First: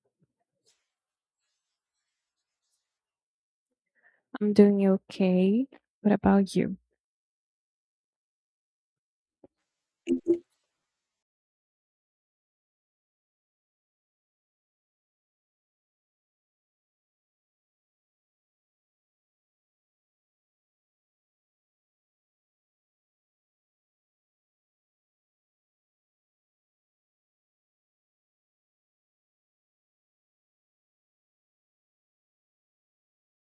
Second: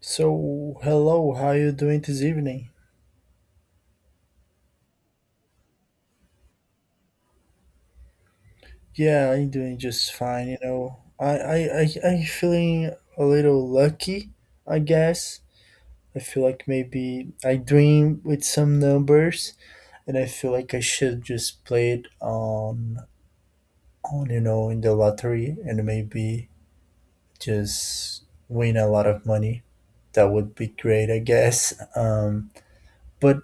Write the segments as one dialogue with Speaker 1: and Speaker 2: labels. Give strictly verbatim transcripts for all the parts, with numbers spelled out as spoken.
Speaker 1: So, hello, how you doing this evening?
Speaker 2: I'm doing okay. What about you?
Speaker 1: Yeah, I'm doing just fine, you know. I I I I'm feeling a little lucky, I guess. I feel like maybe I dream with some numbers and I feel like I should just play it on on you know in the lottery and maybe just win a lot of money. That would be great, I guess. Um but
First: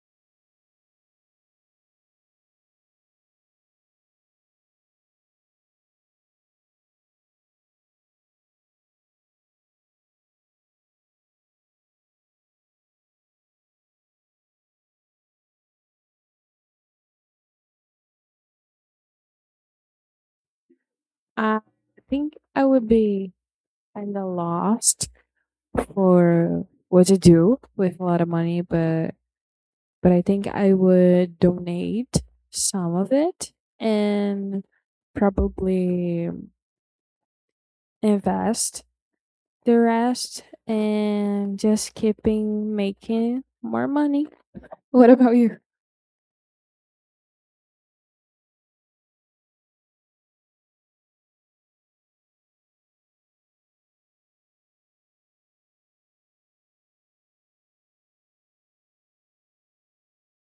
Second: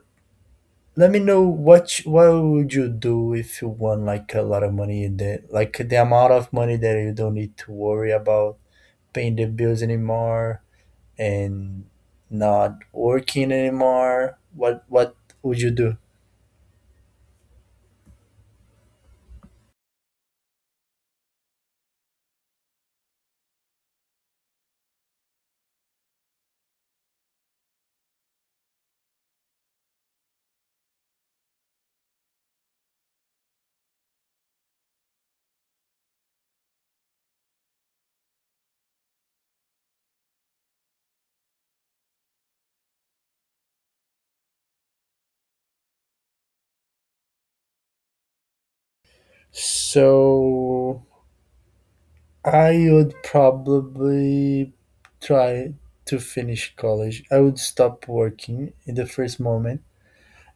Speaker 1: Let me know what you, what would you do if you won like a lot of money that like the amount of money that you don't need to worry about paying the bills anymore and not working anymore. What what would you do?
Speaker 2: I think I would be kind of lost for what to do with a lot of money, but but I think I would donate some of it and probably invest the rest and just keeping making more money. What about you?
Speaker 1: So I would probably try to finish college. I would stop working in the first moment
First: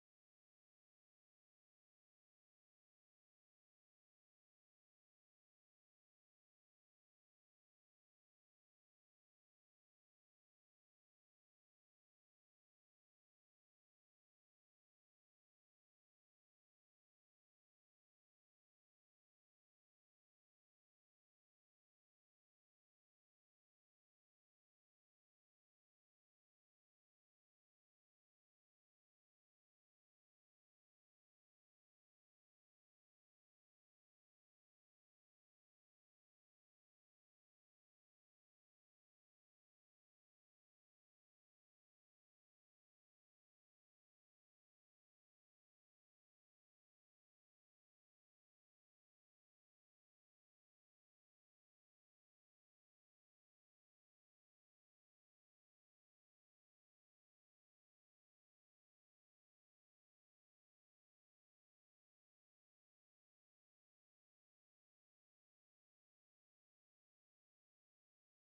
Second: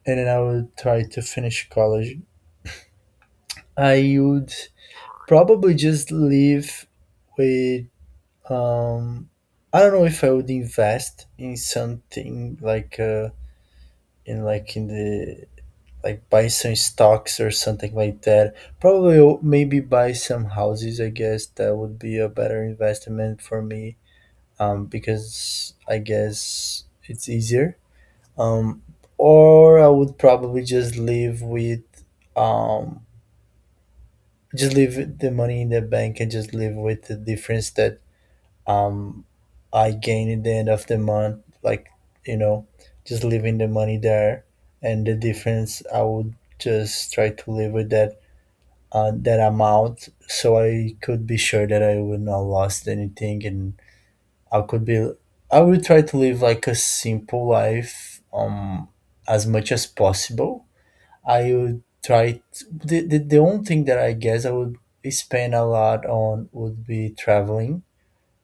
Speaker 1: and then I would try to finish college. I would Probably just leave with um I don't know if I would invest in something like uh in like in the like buy some stocks or something like that. Probably o- maybe buy some houses, I guess that would be a better investment for me, um because I guess it's easier. Um or I would probably just leave with um just leave the money in the bank and just live with the difference that, um I gain at the end of the month, like, you know, just leaving the money there, and the difference I would just try to live with that, uh, that amount, so I could be sure that I would not lost anything, and I could be I would try to live like a simple life, um, as much as possible. I would try t the, the the only thing that I guess I would spend a lot on would be traveling.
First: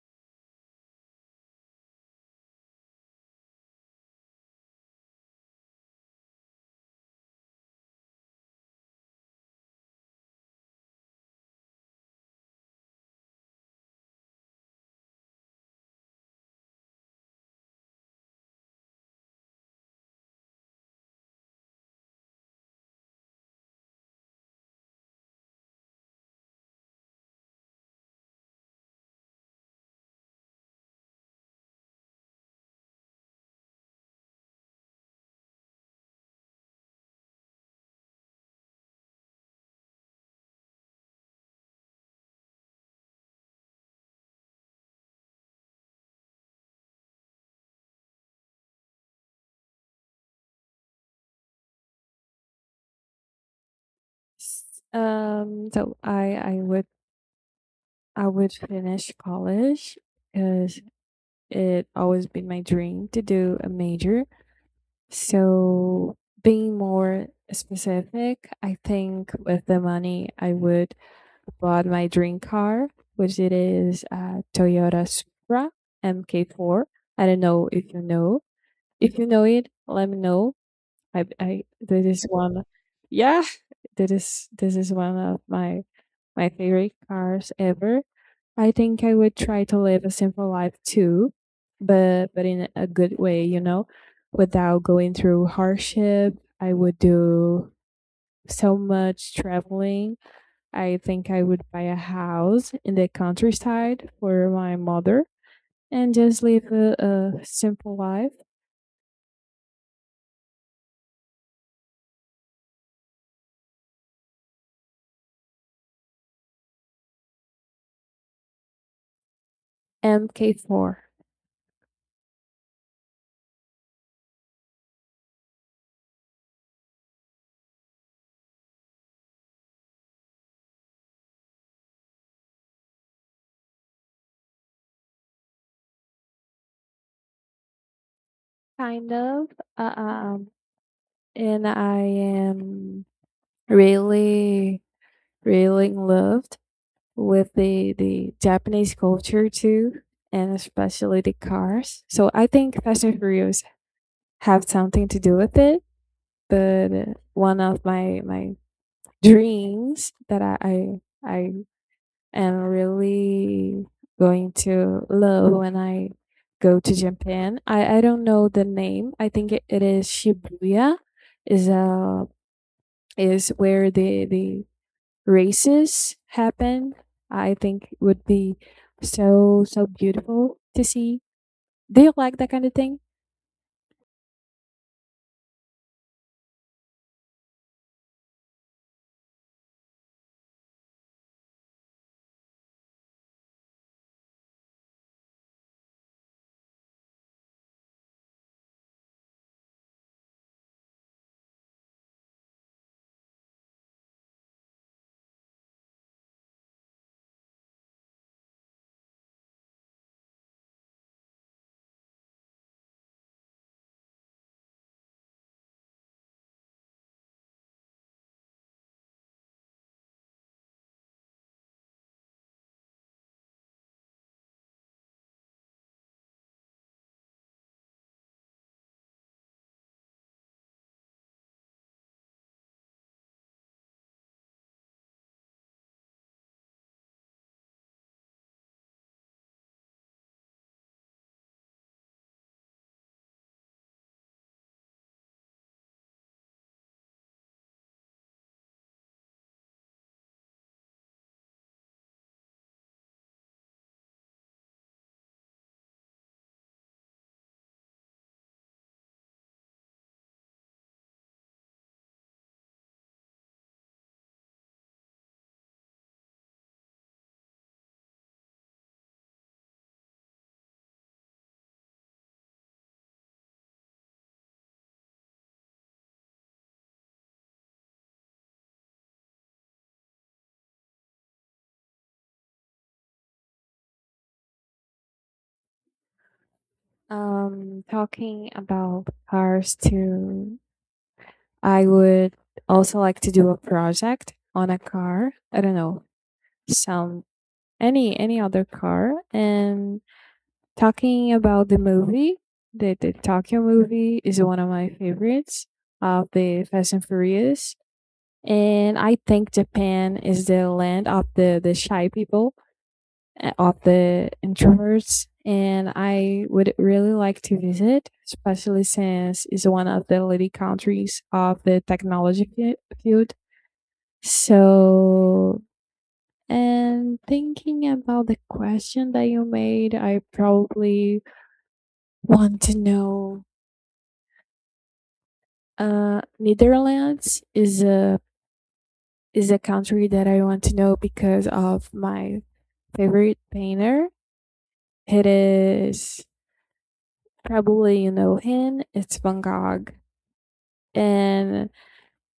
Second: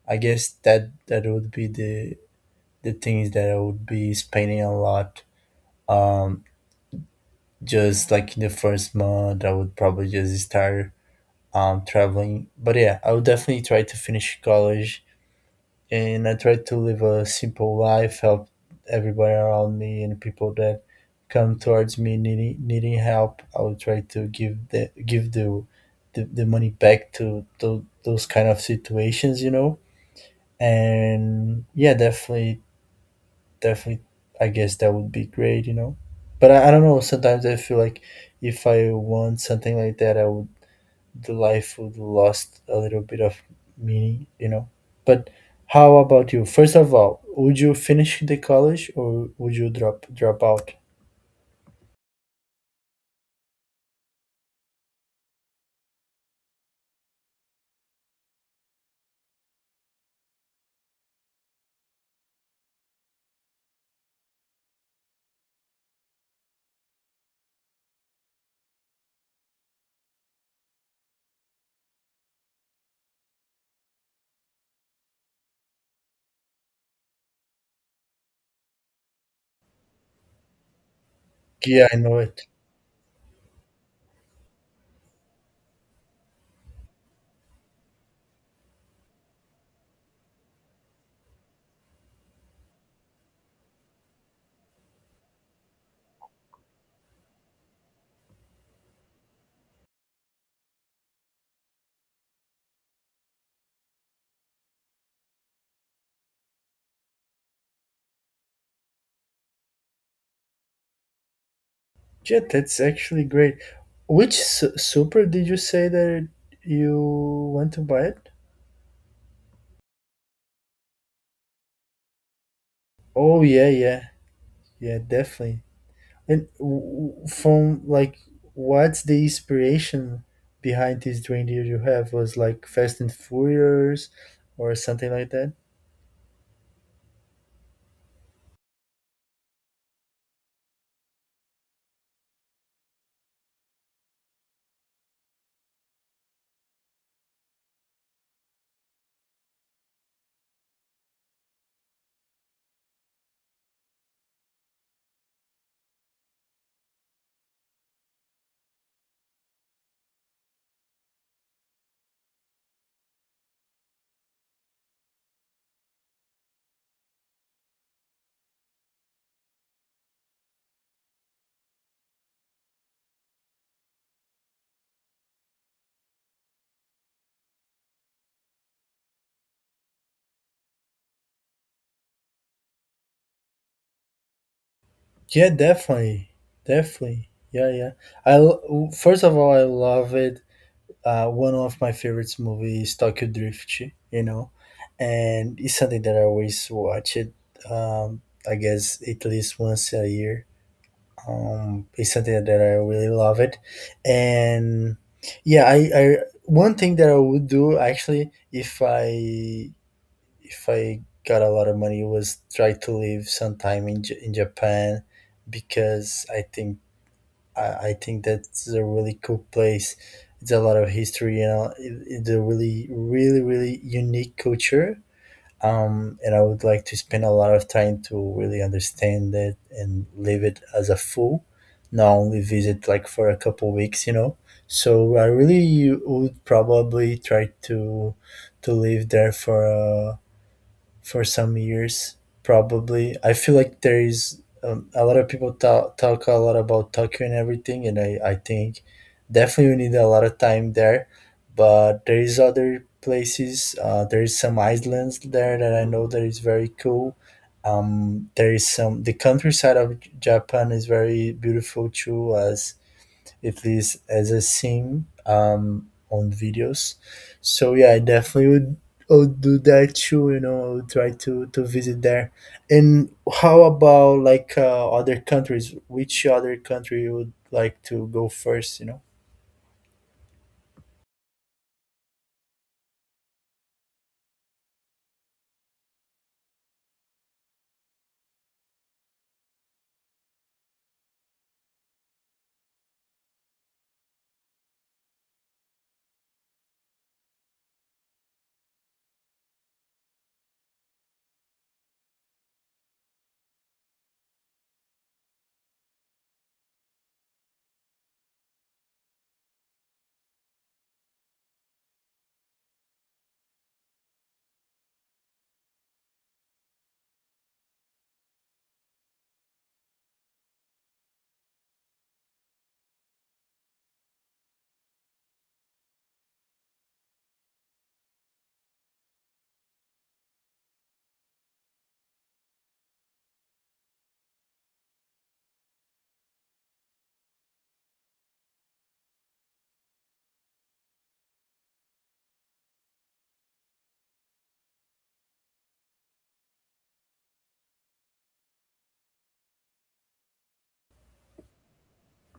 Speaker 1: I guess that that would be the the things that I would be spending a lot. Um, just like in the first month, I would probably just start um traveling. But yeah, I would definitely try to finish college, and I try to live a simple life, help everybody around me and people that come towards me needing needing help. I would try to give the give the the, the money back to, to those kind of situations, you know, and yeah, definitely definitely I guess that would be great, you know. But I, I don't know, sometimes I feel like if I want something like that, I would, the life would lost a little bit of meaning, you know. But how about you? First of all, would you finish the college or would you drop drop out?
Speaker 2: S- Um, so I I would I would finish college because it always been my dream to do a major. So being more specific, I think with the money I would bought my dream car, which it is a Toyota Supra M K four. I don't know if you know. If you know it, let me know. I, I
Speaker 1: Yeah, I
Speaker 2: this
Speaker 1: know
Speaker 2: is
Speaker 1: it.
Speaker 2: one. Yeah, this is this is one of my my favorite cars ever. I think I would try to live a simple life too, but but in a good way, you know, without going through hardship. I would do so much traveling. I think I would buy a house in the countryside for my mother and just live a, a simple life.
Speaker 1: Yeah, that's actually great. Which su- super did you say that you want to buy it?
Speaker 2: M K four.
Speaker 1: Oh, yeah, yeah. Yeah, definitely. And w- w- from like, what's the inspiration behind this reindeer you have? Was like Fast and Furious or something like that?
Speaker 2: Kind of. uh, um and I am really really in love with the the Japanese culture too, and especially the cars. So I think Fast and Furious have something to do with it. But uh, one of my my dreams that I I, I am really going to love when I go to Japan. I I don't know the name. I think it, it is Shibuya. Is uh is where the the races happen. I think it would be so so beautiful to see. Do you like that kind of thing?
Speaker 1: Yeah, definitely, definitely. Yeah, yeah. I l- first of all, I love it. Uh, one of my favorites movies, Tokyo Drift. You know, and it's something that I always watch it. Um, I guess at least once a year. Um, it's something that I really love it. And yeah, I I one thing that I would do actually if i if I got a lot of money was try to live some time in, J- in Japan, because I think I, I think that's a really cool place. It's a lot of history, you know. It, it's a really really really unique culture, um, and I would like to spend a lot of time to really understand it and live it as a full, not only visit like for a couple weeks, you know. So I really would probably try to to live there for, uh, for some years, probably. I feel like there is, um, a lot of people talk, talk a lot about Tokyo and everything, and I, I think definitely we need a lot of time there. But there is other places. Uh, there is some islands there that I know that is very cool. Um, there is some the countryside of J- Japan is very beautiful too, as if it's as a scene um on videos. So yeah, I definitely would, I would do that too. You know, I would try to to visit there. And how about like, uh, other countries? Which other country you would like to go first? You know.
Speaker 2: Um, talking about cars too. I would also like to do a project on a car. I don't know, some any any other car. And talking about the movie, the the Tokyo movie is one of my favorites of the Fast and Furious, and I think Japan is the land of the the shy people, uh, of the introverts, and I would really like to visit, especially since it's one of the leading countries of the technology fi- field. So, and thinking about the question that you made, I probably want to know. Uh, Netherlands is a is a country that I want to know because of my favorite painter. It is, probably you know him, it's Van Gogh, and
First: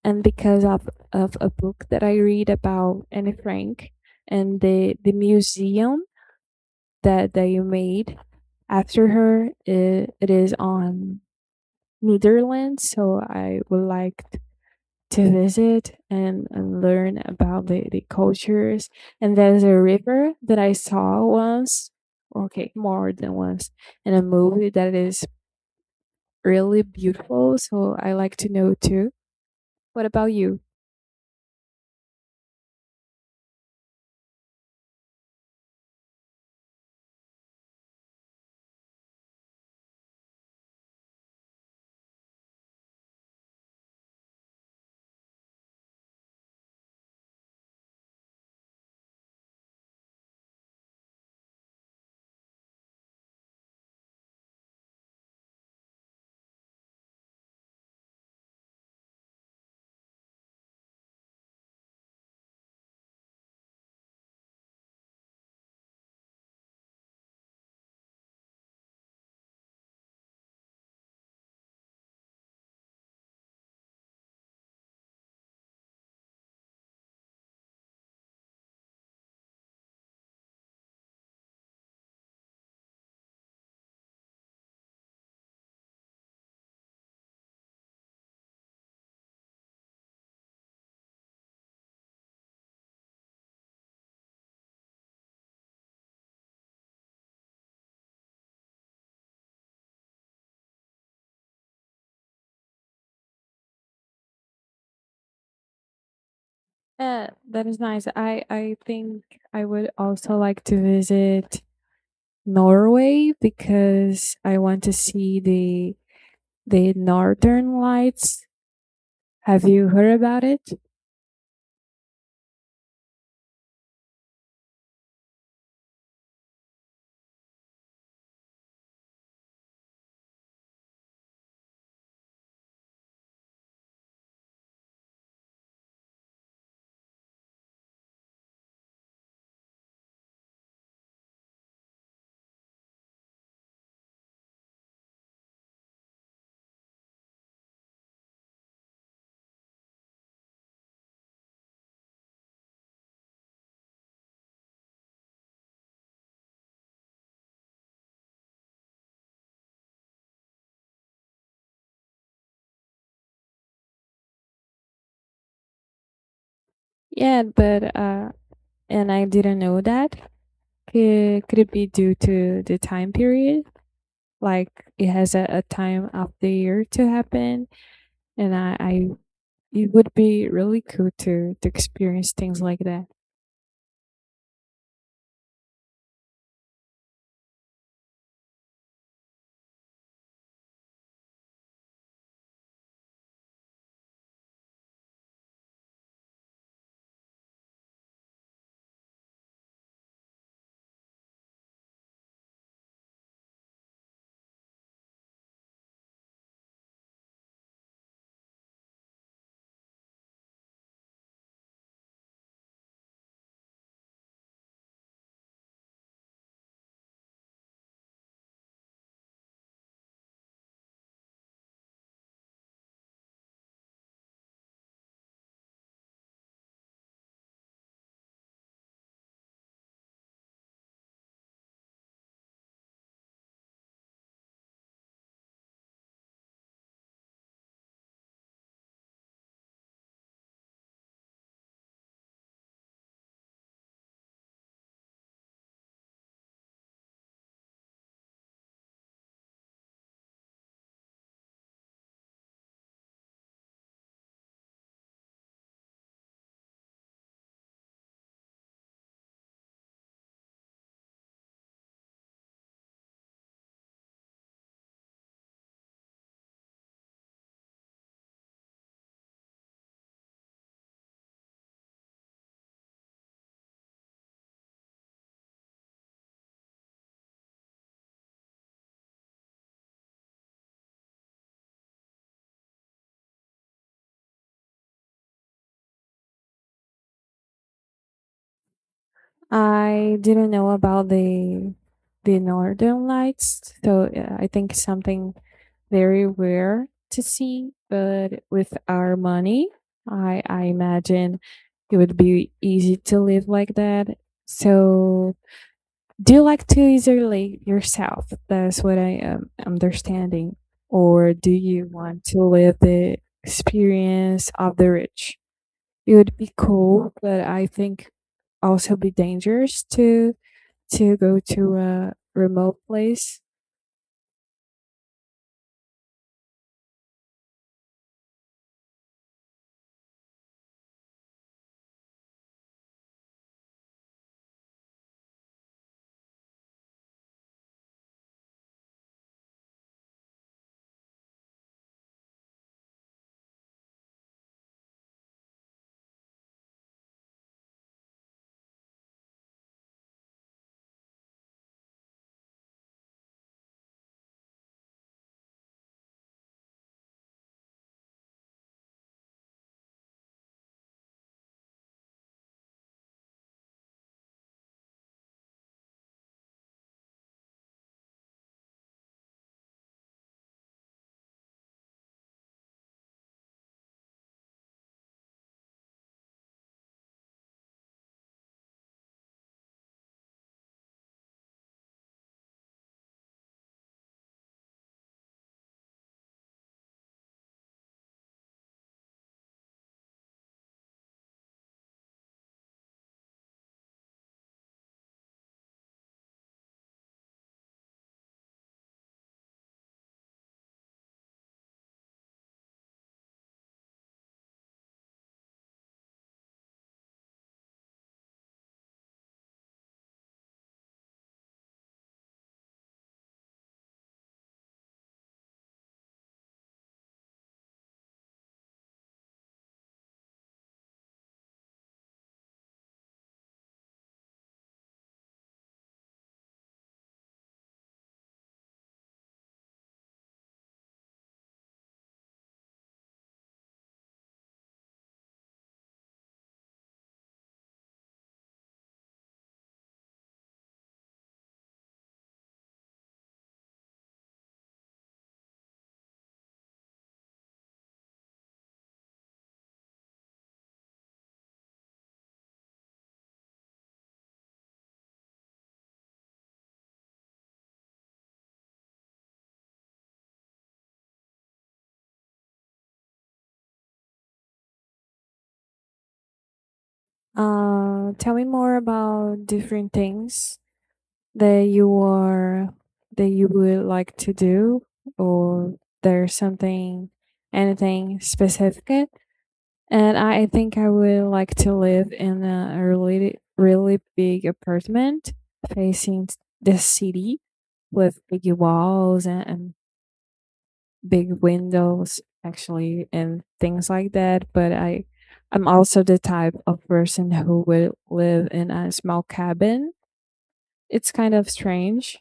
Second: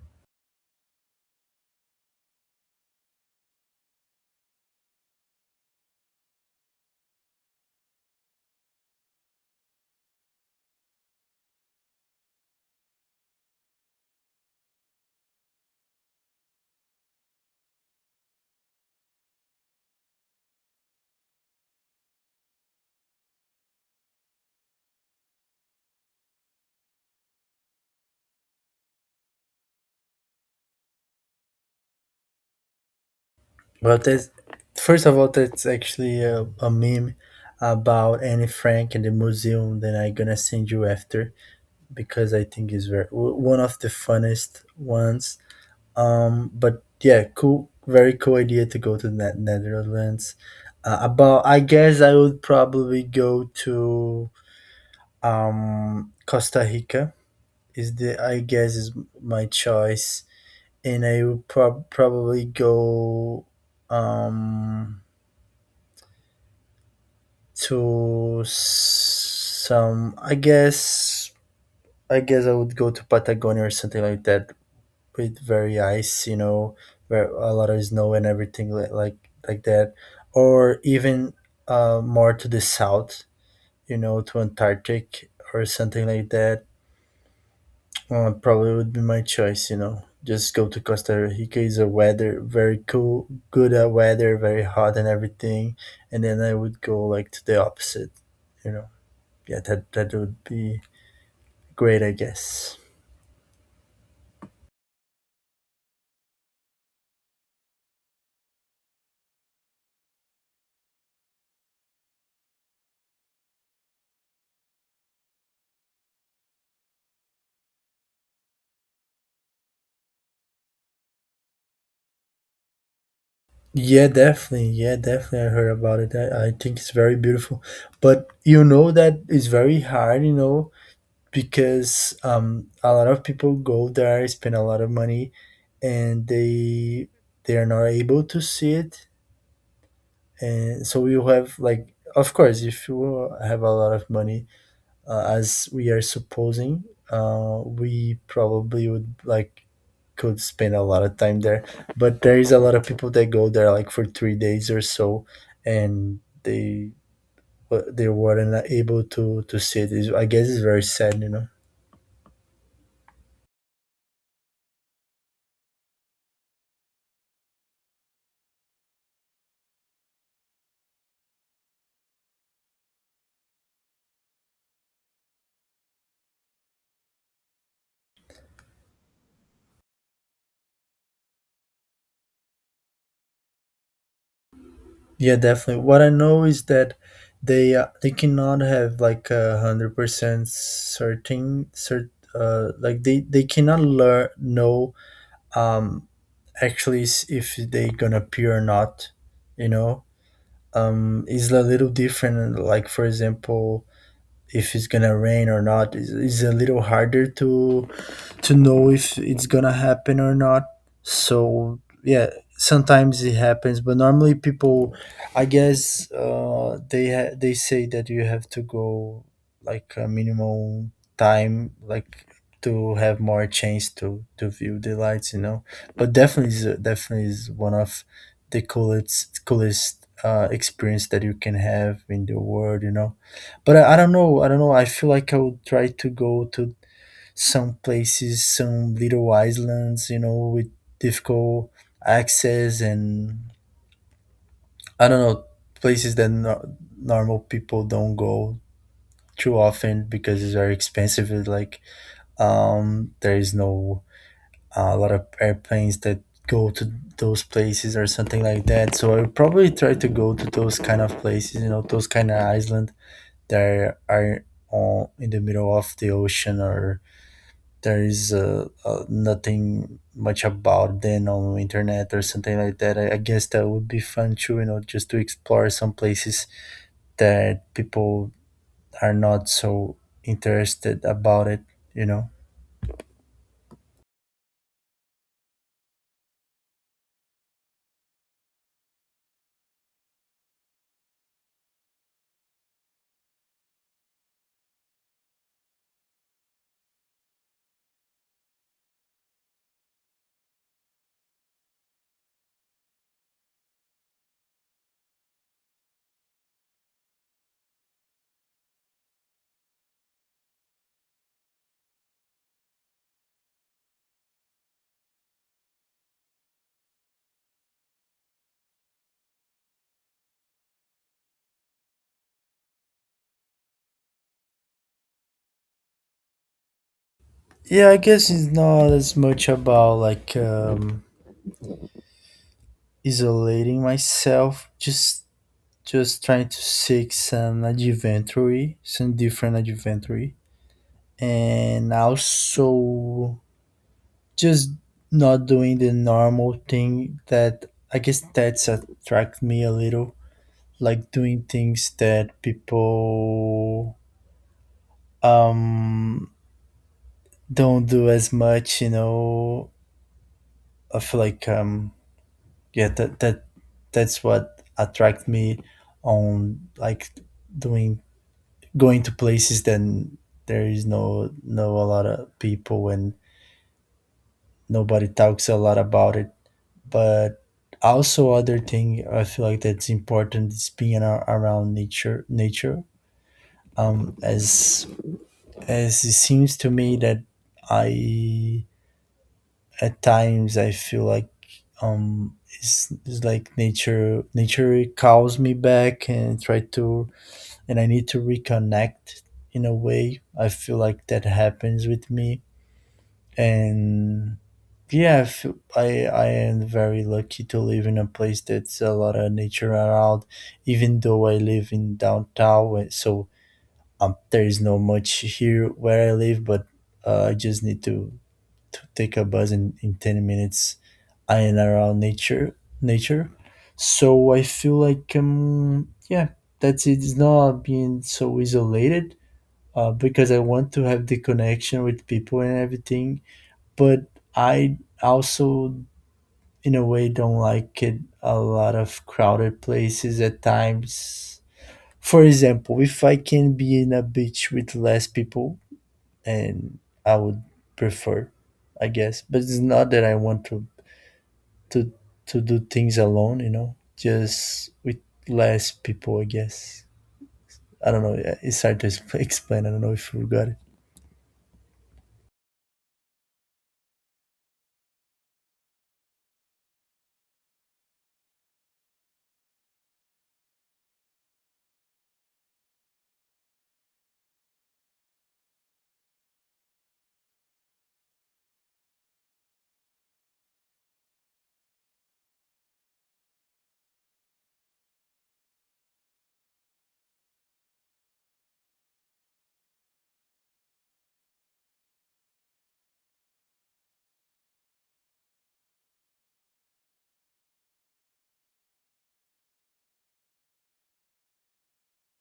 Speaker 2: and because of of a book that I read about Anne Frank and the the museum that they made after her. It, it is on Netherlands. So I would like to visit and, and learn about the, the cultures. And there's a river that I saw once, okay, more than once, in a movie that is really beautiful. So I like to know too. What about you?
Speaker 1: Well, that's first of all, that's actually a, a meme about Anne Frank and the museum that I'm gonna send you after, because I think it's very w- one of the funnest ones. Um, but yeah, cool, very cool idea to go to the Netherlands. Uh, about, I guess I would probably go to, um Costa Rica. Is the, I guess is my choice, and I would prob- probably go, um to s- some. I guess I guess I would go to Patagonia or something like that, with very ice, you know, where a lot of snow and everything li- like like that, or even, uh, more to the south, you know, to Antarctic or something like that. Uh, probably would be my choice, you know. Just go to Costa Rica is a weather very cool, good at weather, very hot and everything, and then I would go like to the opposite, you know. Yeah, that that would be great, I guess.
Speaker 2: Uh, that is nice. I, I think I would also like to visit Norway because I want to see the the northern lights. Have you heard about it?
Speaker 1: Yeah, definitely. Yeah, definitely. I heard about it. I, I think it's very beautiful. But you know that it's very hard, you know, because um a lot of people go there, spend a lot of money, and they they are not able to see it. And so you have like, of course, if you have a lot of money, uh, as we are supposing, uh, we probably would like could spend a lot of time there. But there is a lot of people that go there like for three days or so, and they, but they weren't able to to see it. It's, I guess it's very sad, you know.
Speaker 2: Yeah, but uh, and I didn't know that. Could, could it be due to the time period? Like it has a, a time of the year to happen, and I, I it would be really cool to to experience things like that.
Speaker 1: Yeah, definitely. What I know is that they, uh, they cannot have like a hundred percent certain cert uh like they they cannot learn know, um actually s- if they gonna appear or not, you know. um is a little different, like for example, if it's gonna rain or not is, is a little harder to to know if it's gonna happen or not. So yeah, sometimes it happens, but normally people, I guess, uh, they ha- they say that you have to go like a minimum time, like to have more chance to to view the lights, you know. But definitely, is definitely is one of the coolest coolest uh, experience that you can have in the world, you know. But I, I don't know i don't know i feel like I would try to go to some places, some little islands, you know, with difficult access. And I don't know, places that no- normal people don't go too often because it's very expensive. It's like, um, there is no, uh, a lot of airplanes that go to those places or something like that. So I would probably try to go to those kind of places, you know, those kind of island that are on in the middle of the ocean, or there is uh, uh, nothing much about them on internet or something like that. I, I guess that would be fun too, you know, just to explore some places that people are not so interested about it, you know.
Speaker 2: I didn't know about the the northern lights, so yeah, I think something very rare to see. But with our money, I I imagine it would be easy to live like that. So, do you like to isolate yourself? That's what I am understanding. Or do you want to live the experience of the rich? It would be cool, but I think also be dangerous to to go to a remote place.
Speaker 1: Yeah, I guess it's not as much about like, um, isolating myself, just just trying to seek some adventure, some different adventure. And also just not doing the normal thing that, I guess that's attract me a little, like doing things that people, um don't do as much, you know. I feel like, um yeah, that that that's what attract me on like doing, going to places then there is no no a lot of people and nobody talks a lot about it. But also other thing I feel like that's important is being ar- around nature nature, um as as it seems to me that, I at times I feel like, um it's, it's like nature nature calls me back and try to, and I need to reconnect. In a way I feel like that happens with me. And yeah, I feel- I I am very lucky to live in a place that's a lot of nature around, even though I live in downtown, where- so um, there is not much here where I live, but, uh, I just need to, to take a bus in, in ten minutes. I am around nature, nature. So I feel like, um, yeah, that's it. It's not being so isolated, uh, because I want to have the connection with people and everything, but I also in a way don't like it a lot of crowded places at times. For example, if I can be in a beach with less people, and I would prefer, I guess. But it's not that I want to to to do things alone, you know, just with less people, I guess. I don't know. Yeah, it's hard to expl- explain. I don't know if you got it.
Speaker 2: Uh, tell me more about different things that you are that you would like to do, or there's something, anything specific. And I think I would like to live in a really, really big apartment facing the city with big walls and, and big windows actually and things like that. But i i'm also the type of person who would live in a small cabin. It's kind of strange.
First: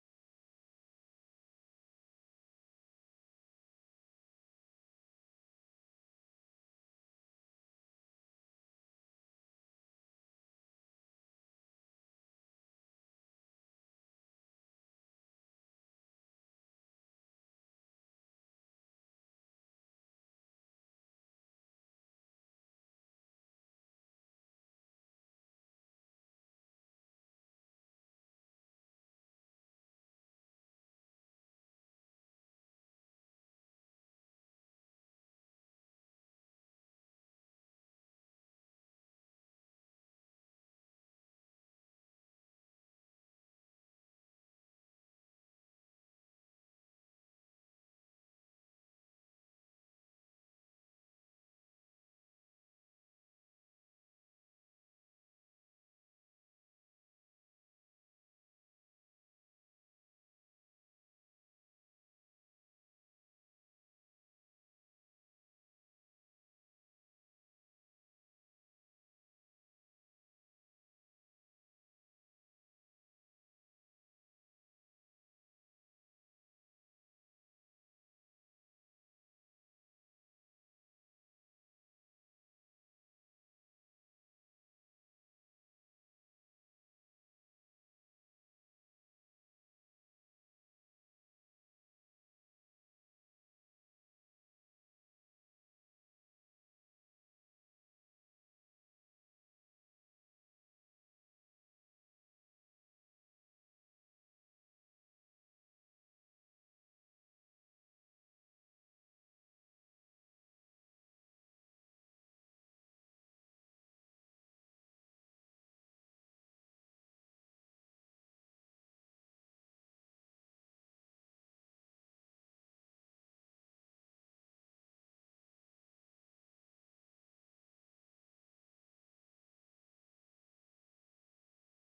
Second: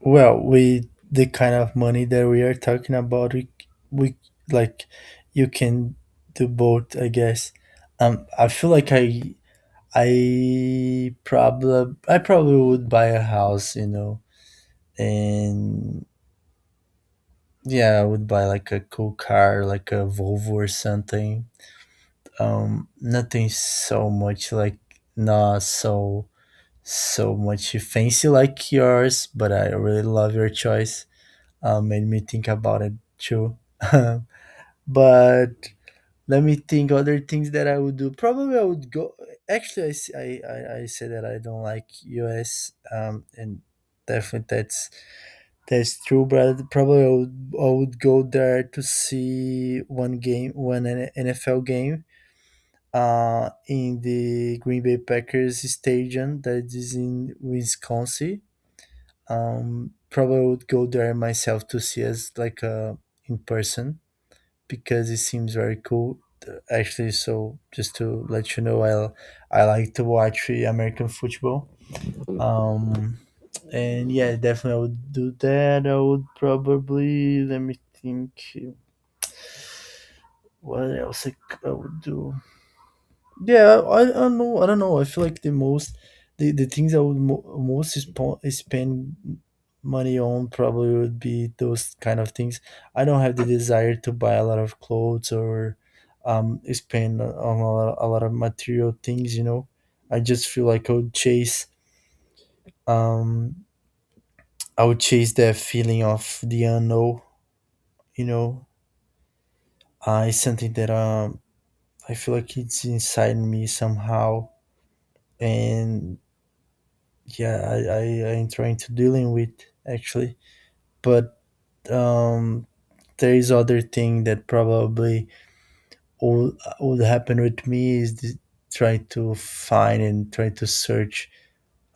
Speaker 1: Well, with the kind of money that we are talking about, we, we like you can do both, I guess. Um, I feel like I I probably I probably would buy a house, you know, and yeah, I would buy like a cool car, like a Volvo or something. Um, nothing so much like not so so much fancy like yours, but I really love your choice uh, made me think about it too. But let me think other things that I would do. Probably I would go. Actually, I s- I- I- I say that I don't like U S, um, and definitely that's that's true. But probably I would I would go there to see one game, one N- NFL game. Uh, in the Green Bay Packers stadium that is in Wisconsin. Um, probably I would go there myself to see us like uh in person because it seems very cool. Uh, actually, so just to let you know, I I like to watch uh, American football. Um, and yeah, definitely I would do that. I would probably let me think what else I, c- I would do. Yeah, I, I don't know. I don't know. I feel like the most, the, the things I would mo most spo spend money on probably would be those kind of things. I don't have the desire to buy a lot of clothes or um spend on a lot, a lot of material things, you know. I just feel like I would chase um I would chase that feeling of the unknown, you know. Uh, it's something that um I feel like it's inside me somehow and yeah i i I'm trying to dealing with actually, but um there is other thing that probably would, would happen with me is th- try to find and try to search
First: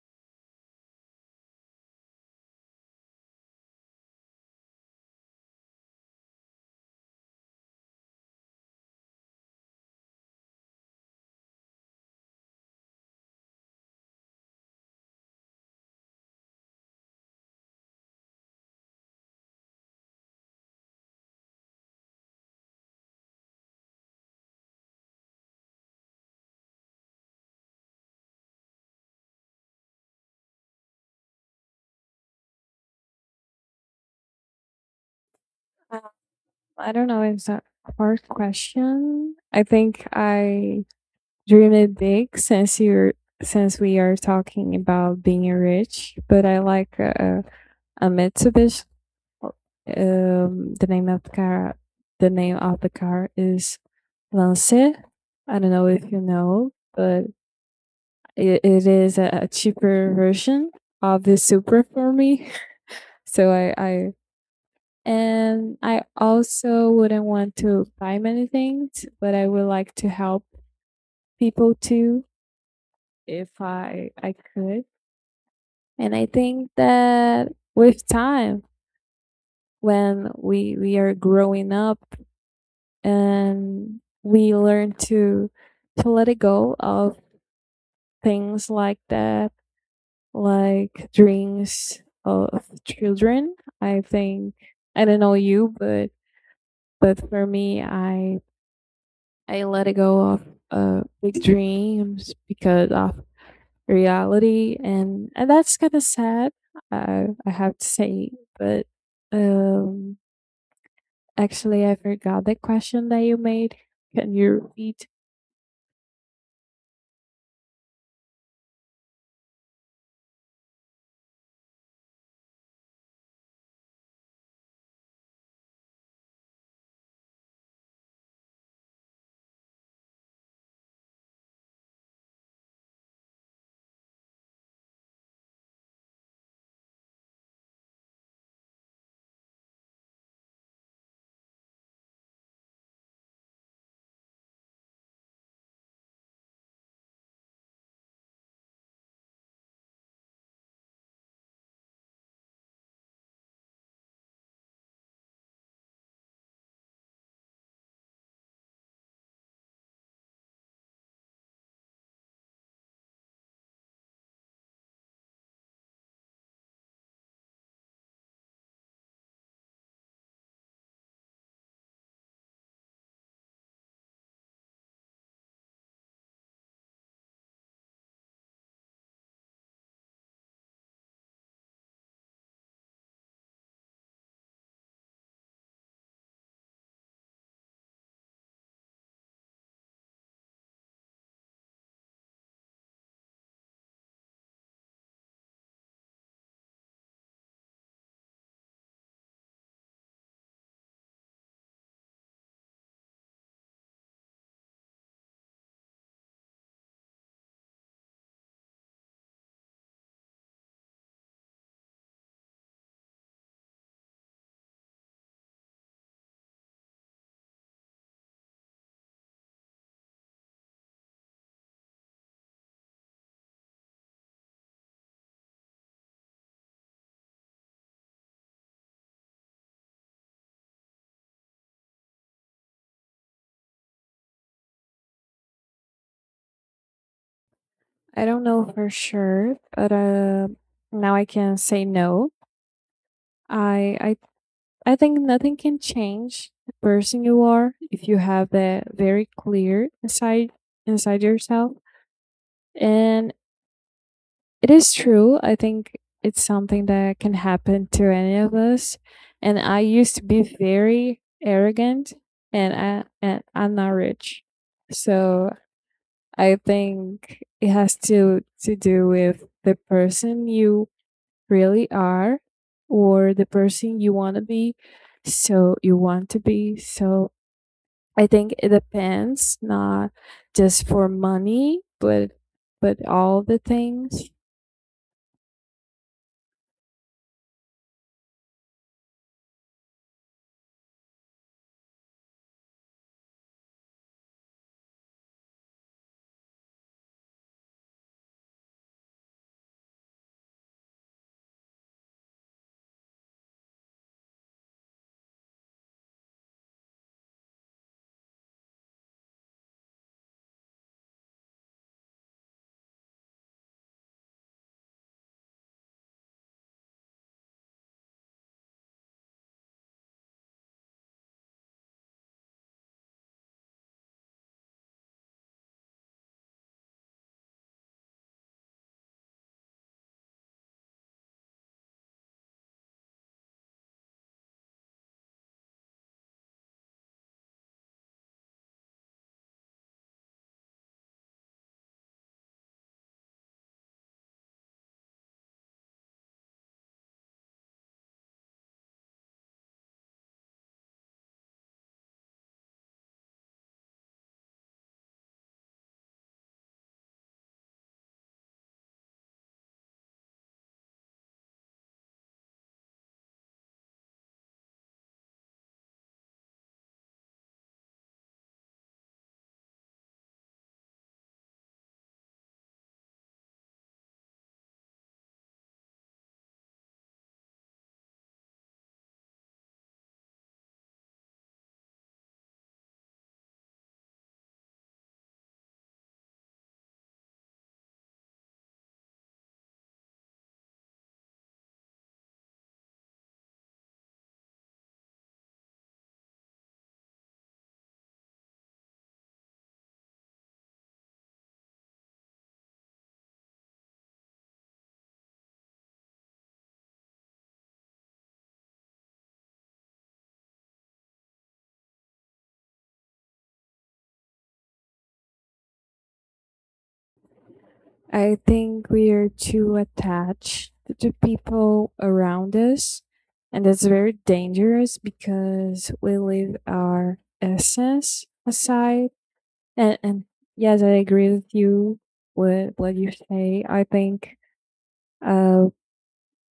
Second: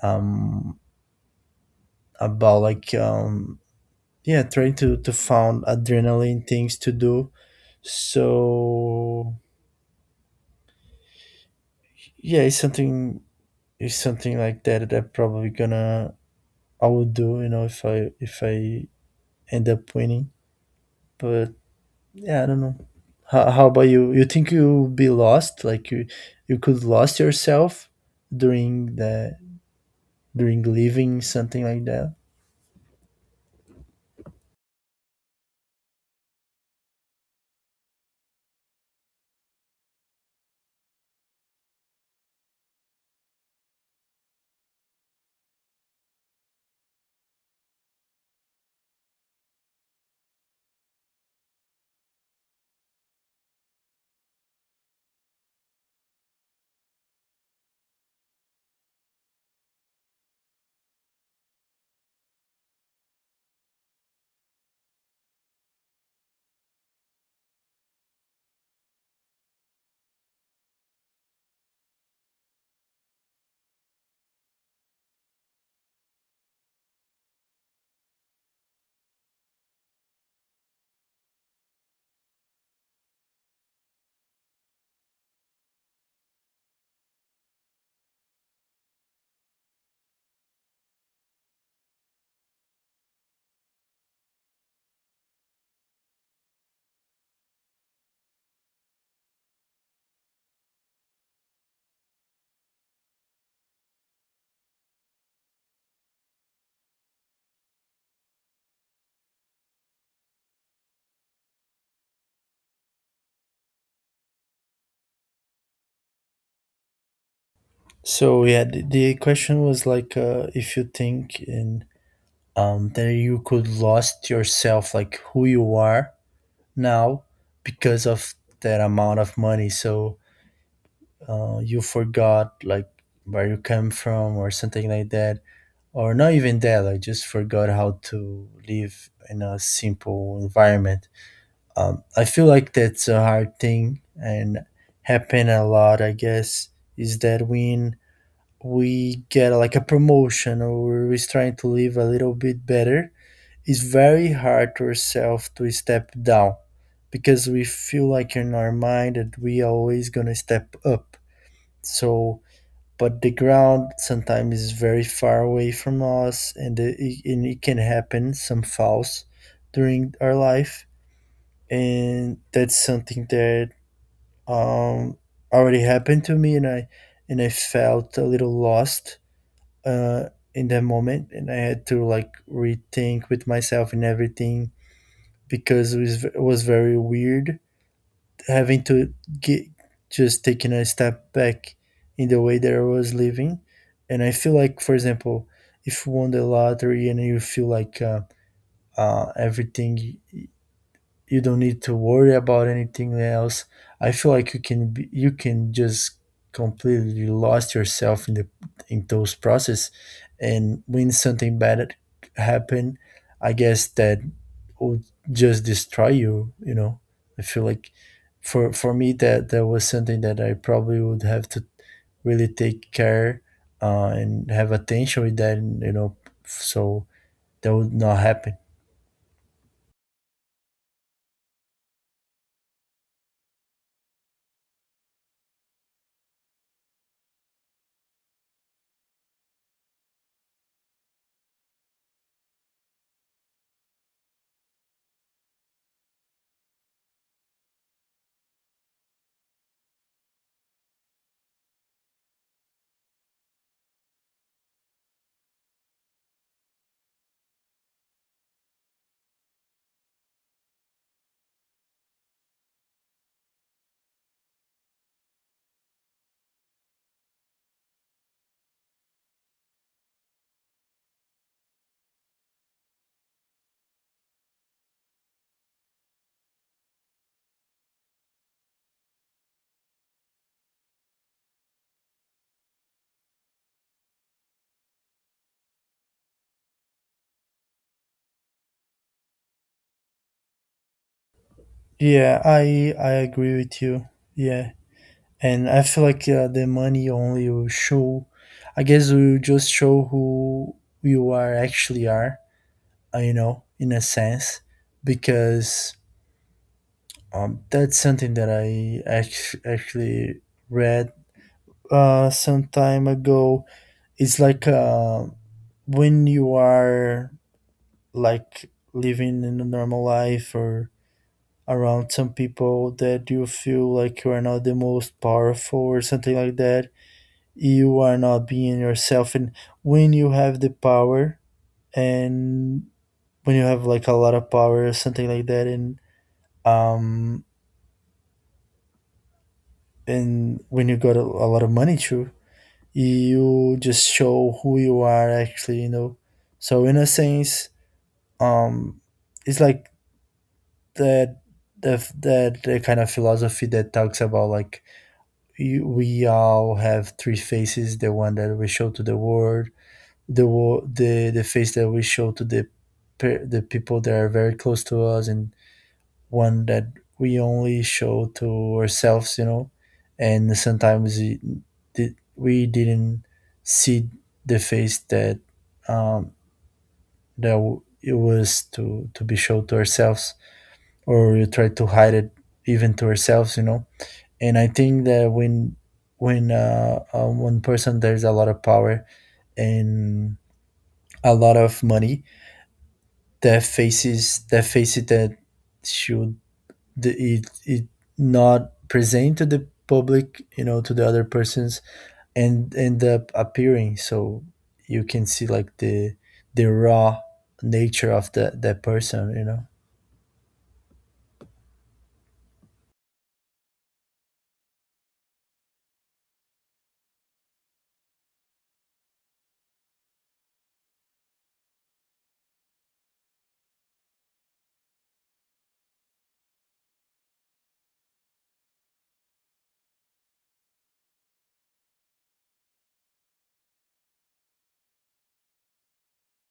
Speaker 1: um about like um yeah trying to to found adrenaline things to do, so yeah it's something, it's something like that that I probably gonna I would do, you know, if i if I end up winning, but yeah, I don't know. How, how about you? You think you'll be lost? Like you, you could lost yourself during the during leaving something like that.
Speaker 2: um, I don't know, it's a hard question. I think i dream it big, since you're since we are talking about being rich. But I like uh, a Mitsubishi. Um the name of the car, the name of the car is Lance. I don't know if you know, but it, it is a, a cheaper version of the Supra for me. So I, I and I also wouldn't want to buy many things, but I would like to help people too, if I I could. And I think that with time, when we we are growing up and we learn to to let it go of things like that, like dreams of children. I think, I don't know you, but but for me, I I let it go of uh, big dreams because of reality, and and that's kind of sad, I I have to say. But um, actually, I forgot the question that you made. Can you repeat?
Speaker 1: So yeah, the, the question was like, uh, if you think in um that you could lost yourself, like who you are now, because of that amount of money. So uh, you forgot like where you come from or something like that. Or not even that, I just forgot how to live in a simple environment. um, I feel like that's a hard thing and happen a lot, I guess, is that when we get like a promotion or we're trying to live a little bit better, it's very hard to ourselves to step down because we feel like in our mind that we always gonna step up, so but the ground sometimes is very far away from us and the, it, and it can happen some falls during our life. And that's something that um, already happened to me and I and I felt a little lost uh, in that moment, and I had to like rethink with myself and everything because it was, it was very weird having to get just taking a step back in the way that I was living. And I feel like, for example, if you won the lottery and you feel like uh, uh, everything, you don't need to worry about anything else. I feel like you can be, you can just completely lost yourself in the in those process, and when something bad happen, I guess that would just destroy you. You know, I feel like for for me that that was something that I probably would have to really take care uh, and have attention with that. And, you know, so that would not happen.
Speaker 2: I don't know for sure, but um now I can say no. I I I think nothing can change the person you are if you have that very clear inside inside yourself. And it is true. I think it's something that can happen to any of us. And I used to be very arrogant, and I and I'm not rich. So I think it has to to do with the person you really are, or the person you want to be. so you want to be so I think it depends, not just for money, but but all the things.
Speaker 1: Yeah, I I agree with you. Yeah. And I feel like uh, the money only will show. I guess will just show who you are actually are. uh, You know, in a sense, because um, that's something that I act- actually read uh, some time ago. It's like uh, when you are like living in a normal life or around some people that you feel like you are not the most powerful or something like that, you are not being yourself. And when you have the power, and when you have like a lot of power or something like that, and um and when you got a, a lot of money too, you just show who you are actually, you know. So in a sense, um it's like that that that the kind of philosophy that talks about like you, we all have three faces: the one that we show to the world, the wo- the the face that we show to the pe- the people that are very close to us, and one that we only show to ourselves, you know. And sometimes it, did- we didn't see the face that um that w- it was to to be shown to ourselves, or we try to hide it even to ourselves, you know. And I think that when when uh, uh one person there's a lot of power and a lot of money, their faces, their faces that should it it not present to the public, you know, to the other persons, and end up appearing, so you can see like the the raw nature of that that person, you know.
Speaker 2: I think we are too attached to people around us, and that's very dangerous because we leave our essence aside. And and yes, I agree with you with what you say. I think uh,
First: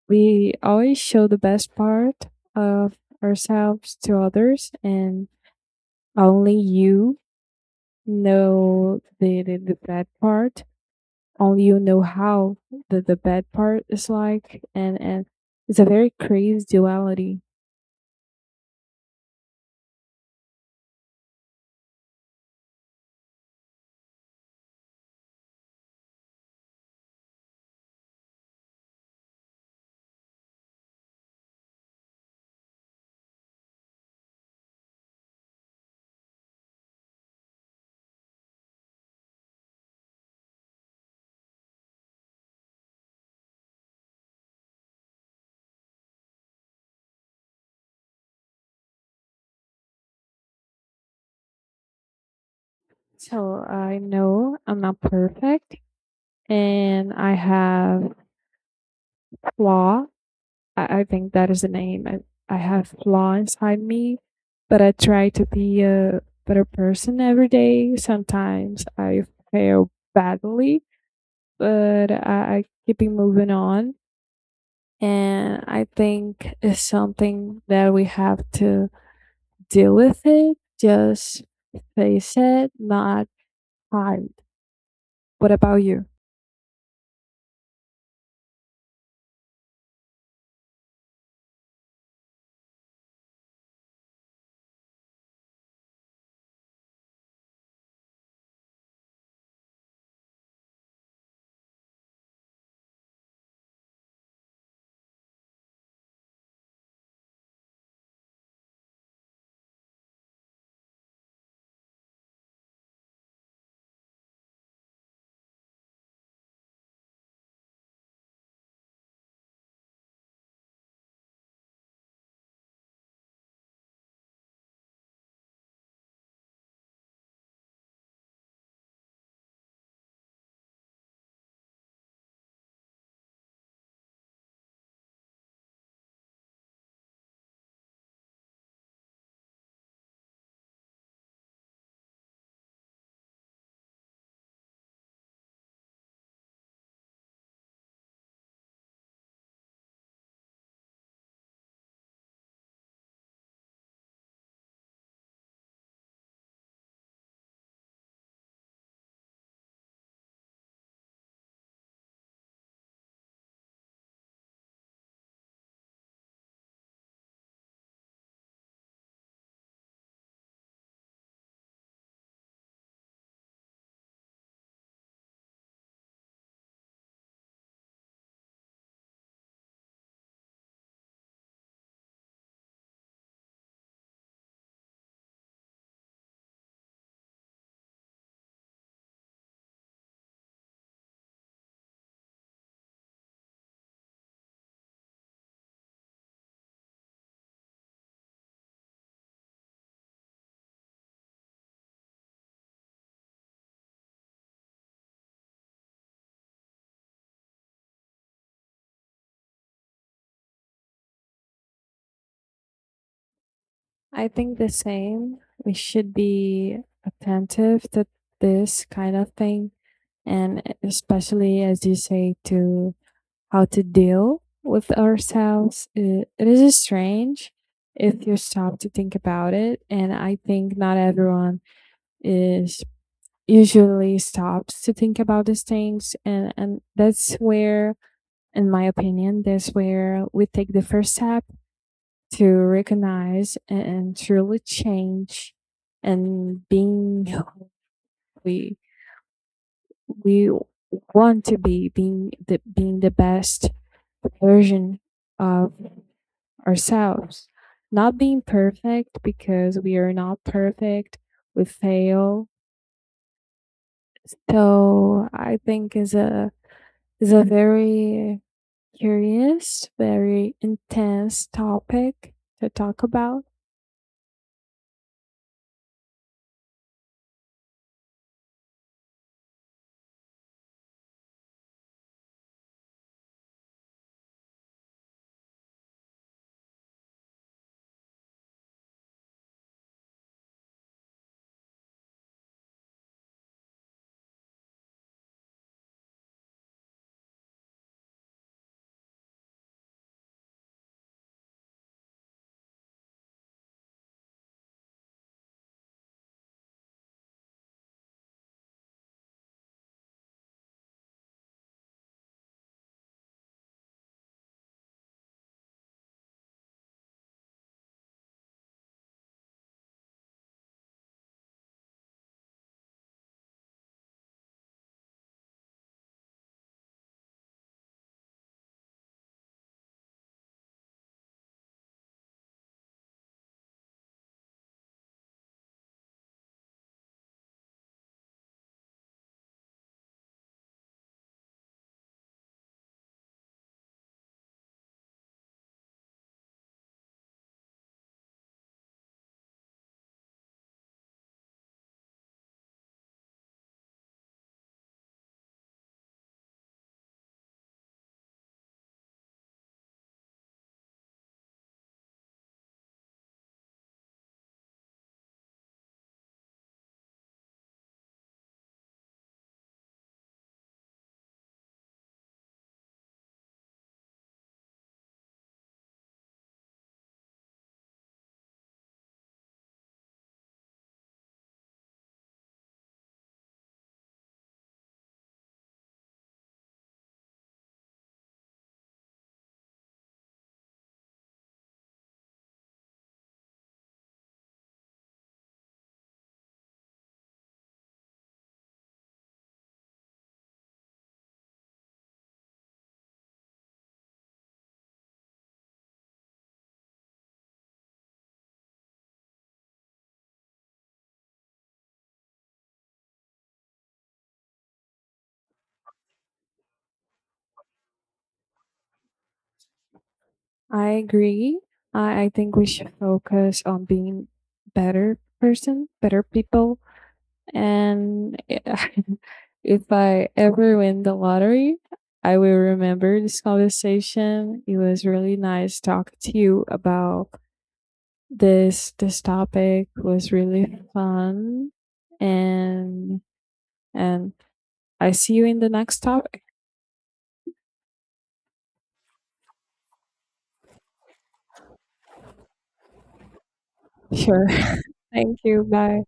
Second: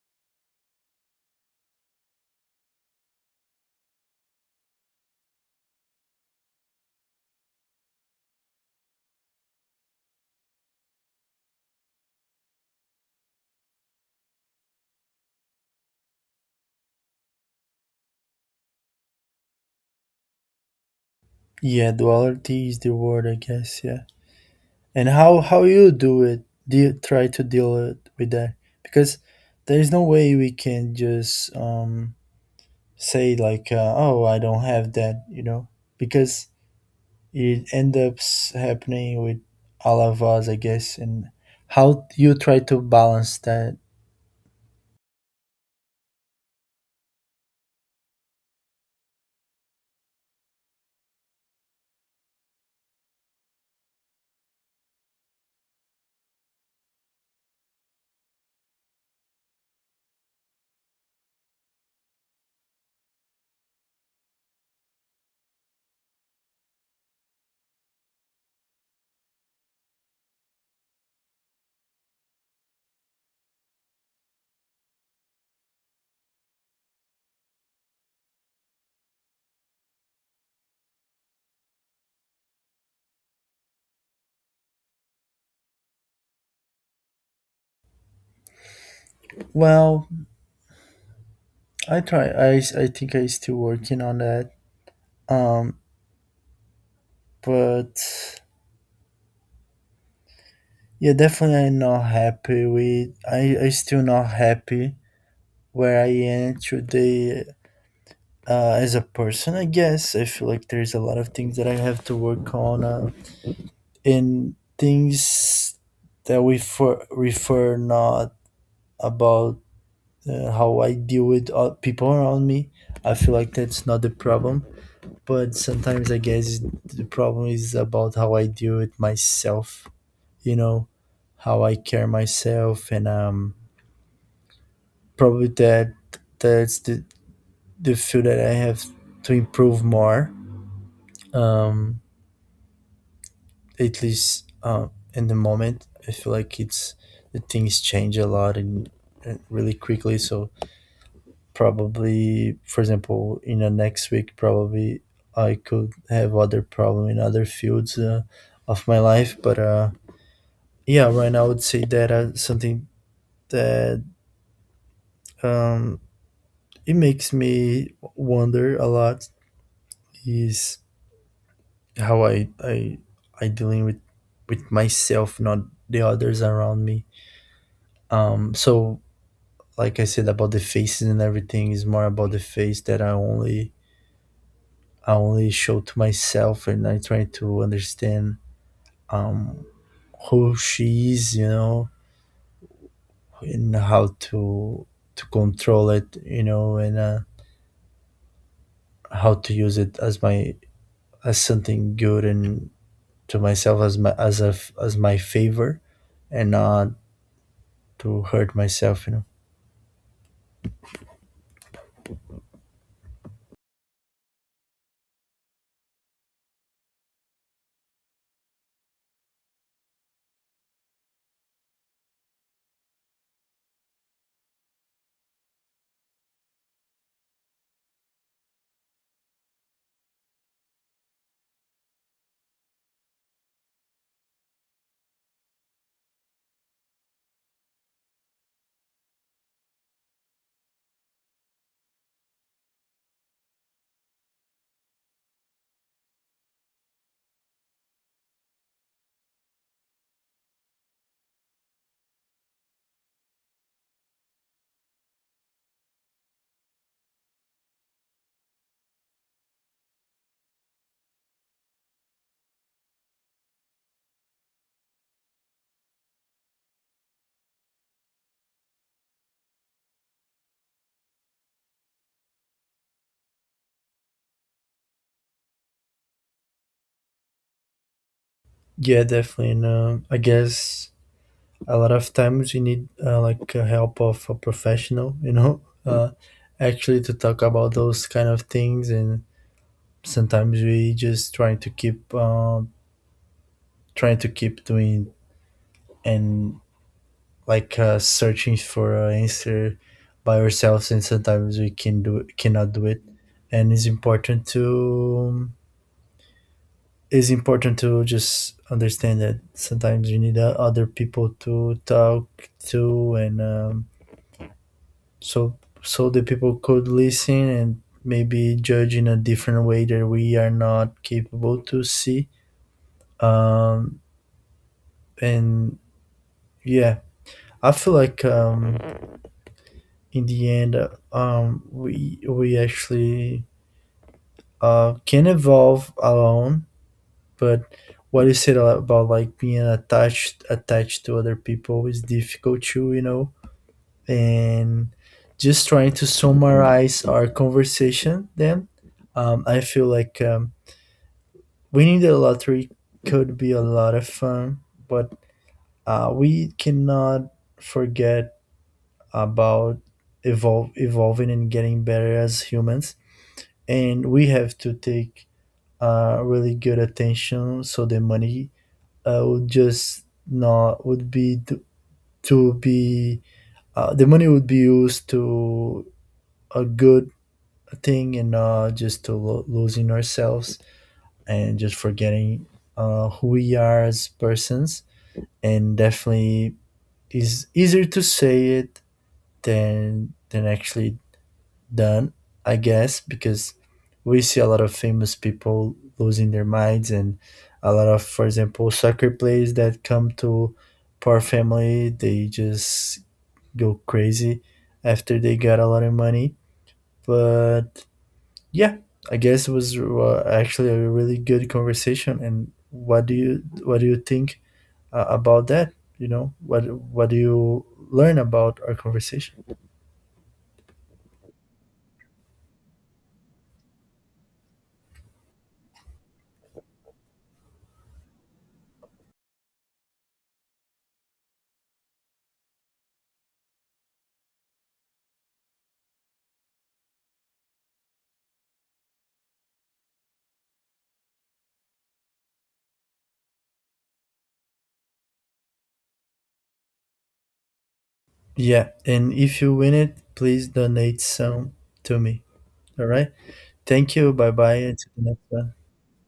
Speaker 2: we always show the best part of ourselves to others, and only you know the, the the bad part. Only you know how the the bad part is like, and and it's a very crazy duality.
Speaker 1: Yeah, duality is the word, I guess. Yeah. And how how you do it, do you try to deal it with that? Because there's no way we can just um say like uh, oh, I don't have that, you know, because it end up happening with all of us, I guess. And how you try to balance that?
Speaker 2: So I know I'm not perfect, and I have flaw. I, I think that is the name. I, I have flaw inside me, but I try to be a better person every day. Sometimes I fail badly, but I, I keep it moving on. And I think it's something that we have to deal with it, just face it, not hide. What about you?
Speaker 1: Well, I try. I, s- I think I still working on that. Um, but yeah, definitely I'm not happy with. I I still not happy where I am today. Uh, as a person, I guess I feel like there's a lot of things that I have to work on, uh, and things that we for refer not about uh, how I deal with uh, people around me. I feel like that's not the problem, but sometimes I guess the problem is about how I deal with myself. You know, how I care myself, and um, probably that that's the the field that I have to improve more. Um, at least uh, in the moment, I feel like it's the things change a lot, and, and really quickly, so probably for example in the next week probably I could have other problem in other fields uh, of my life, but uh yeah right now I would say that uh, something that um it makes me wonder a lot is how i i I dealing with with myself, not the others around me. um so like I said about the faces and everything is more about the face that i only I only show to myself, and I try to understand um, who she is, you know, and how to to control it, you know, and uh, how to use it as my as something good, and to myself as my as a as my favor, and not to hurt myself, you know.
Speaker 2: I think the same. We should be attentive to this kind of thing, and especially, as you say, to how to deal with ourselves. It, it is strange if you stop to think about it. And I think not everyone is usually stops to think about these things. And and that's where, in my opinion, that's where we take the first step to recognize and, and truly change, and being who we we want to be. Being the being the best version of ourselves, not being perfect, because we are not perfect, we fail. So I think is a is a very curious, very intense topic to talk about.
Speaker 1: Yeah, definitely. And uh, I guess a lot of times you need uh, like uh, help of a professional, you know, uh, actually to talk about those kind of things. And sometimes we just try to keep uh, trying to keep doing and like uh, searching for an answer by ourselves, and sometimes we can do cannot do it. And it's important to it's important to just understand that sometimes you need uh, other people to talk to, and um, so so the people could listen and maybe judge in a different way that we are not capable to see. um, and yeah, I feel like um, in the end, uh, um, we we actually uh, can evolve alone. But what you said a- about like being attached attached to other people is difficult too, you know. And just trying to summarize our conversation, then um, I feel like um, winning the lottery could be a lot of fun, but uh, we cannot forget about evolve, evolving and getting better as humans. And we have to take uh, really good attention so the money uh, would just not would be to, to be uh, the money would be used to a good thing and not just to lo- losing ourselves and just forgetting uh, who we are as persons. And definitely is easier to say it than than actually done, I guess, because we see a lot of famous people losing their minds and a lot of, for example, soccer players that come to poor family, they just go crazy after they got a lot of money. But yeah, I guess it was uh, actually a really good conversation. And what do you what do you think uh, about that? You know, what what do you learn about our conversation?
Speaker 2: I agree. I, I think we should focus on being better person, better people. And if I ever win the lottery, I will remember this conversation. It was really nice talking to you about this this topic. Was really fun, and and I see you in the next topic.
Speaker 1: Yeah, and if you win it, please donate some to me. All right? Thank you. Bye
Speaker 2: Sure.
Speaker 1: bye. Until the next
Speaker 2: Thank
Speaker 1: one.
Speaker 2: you. Bye.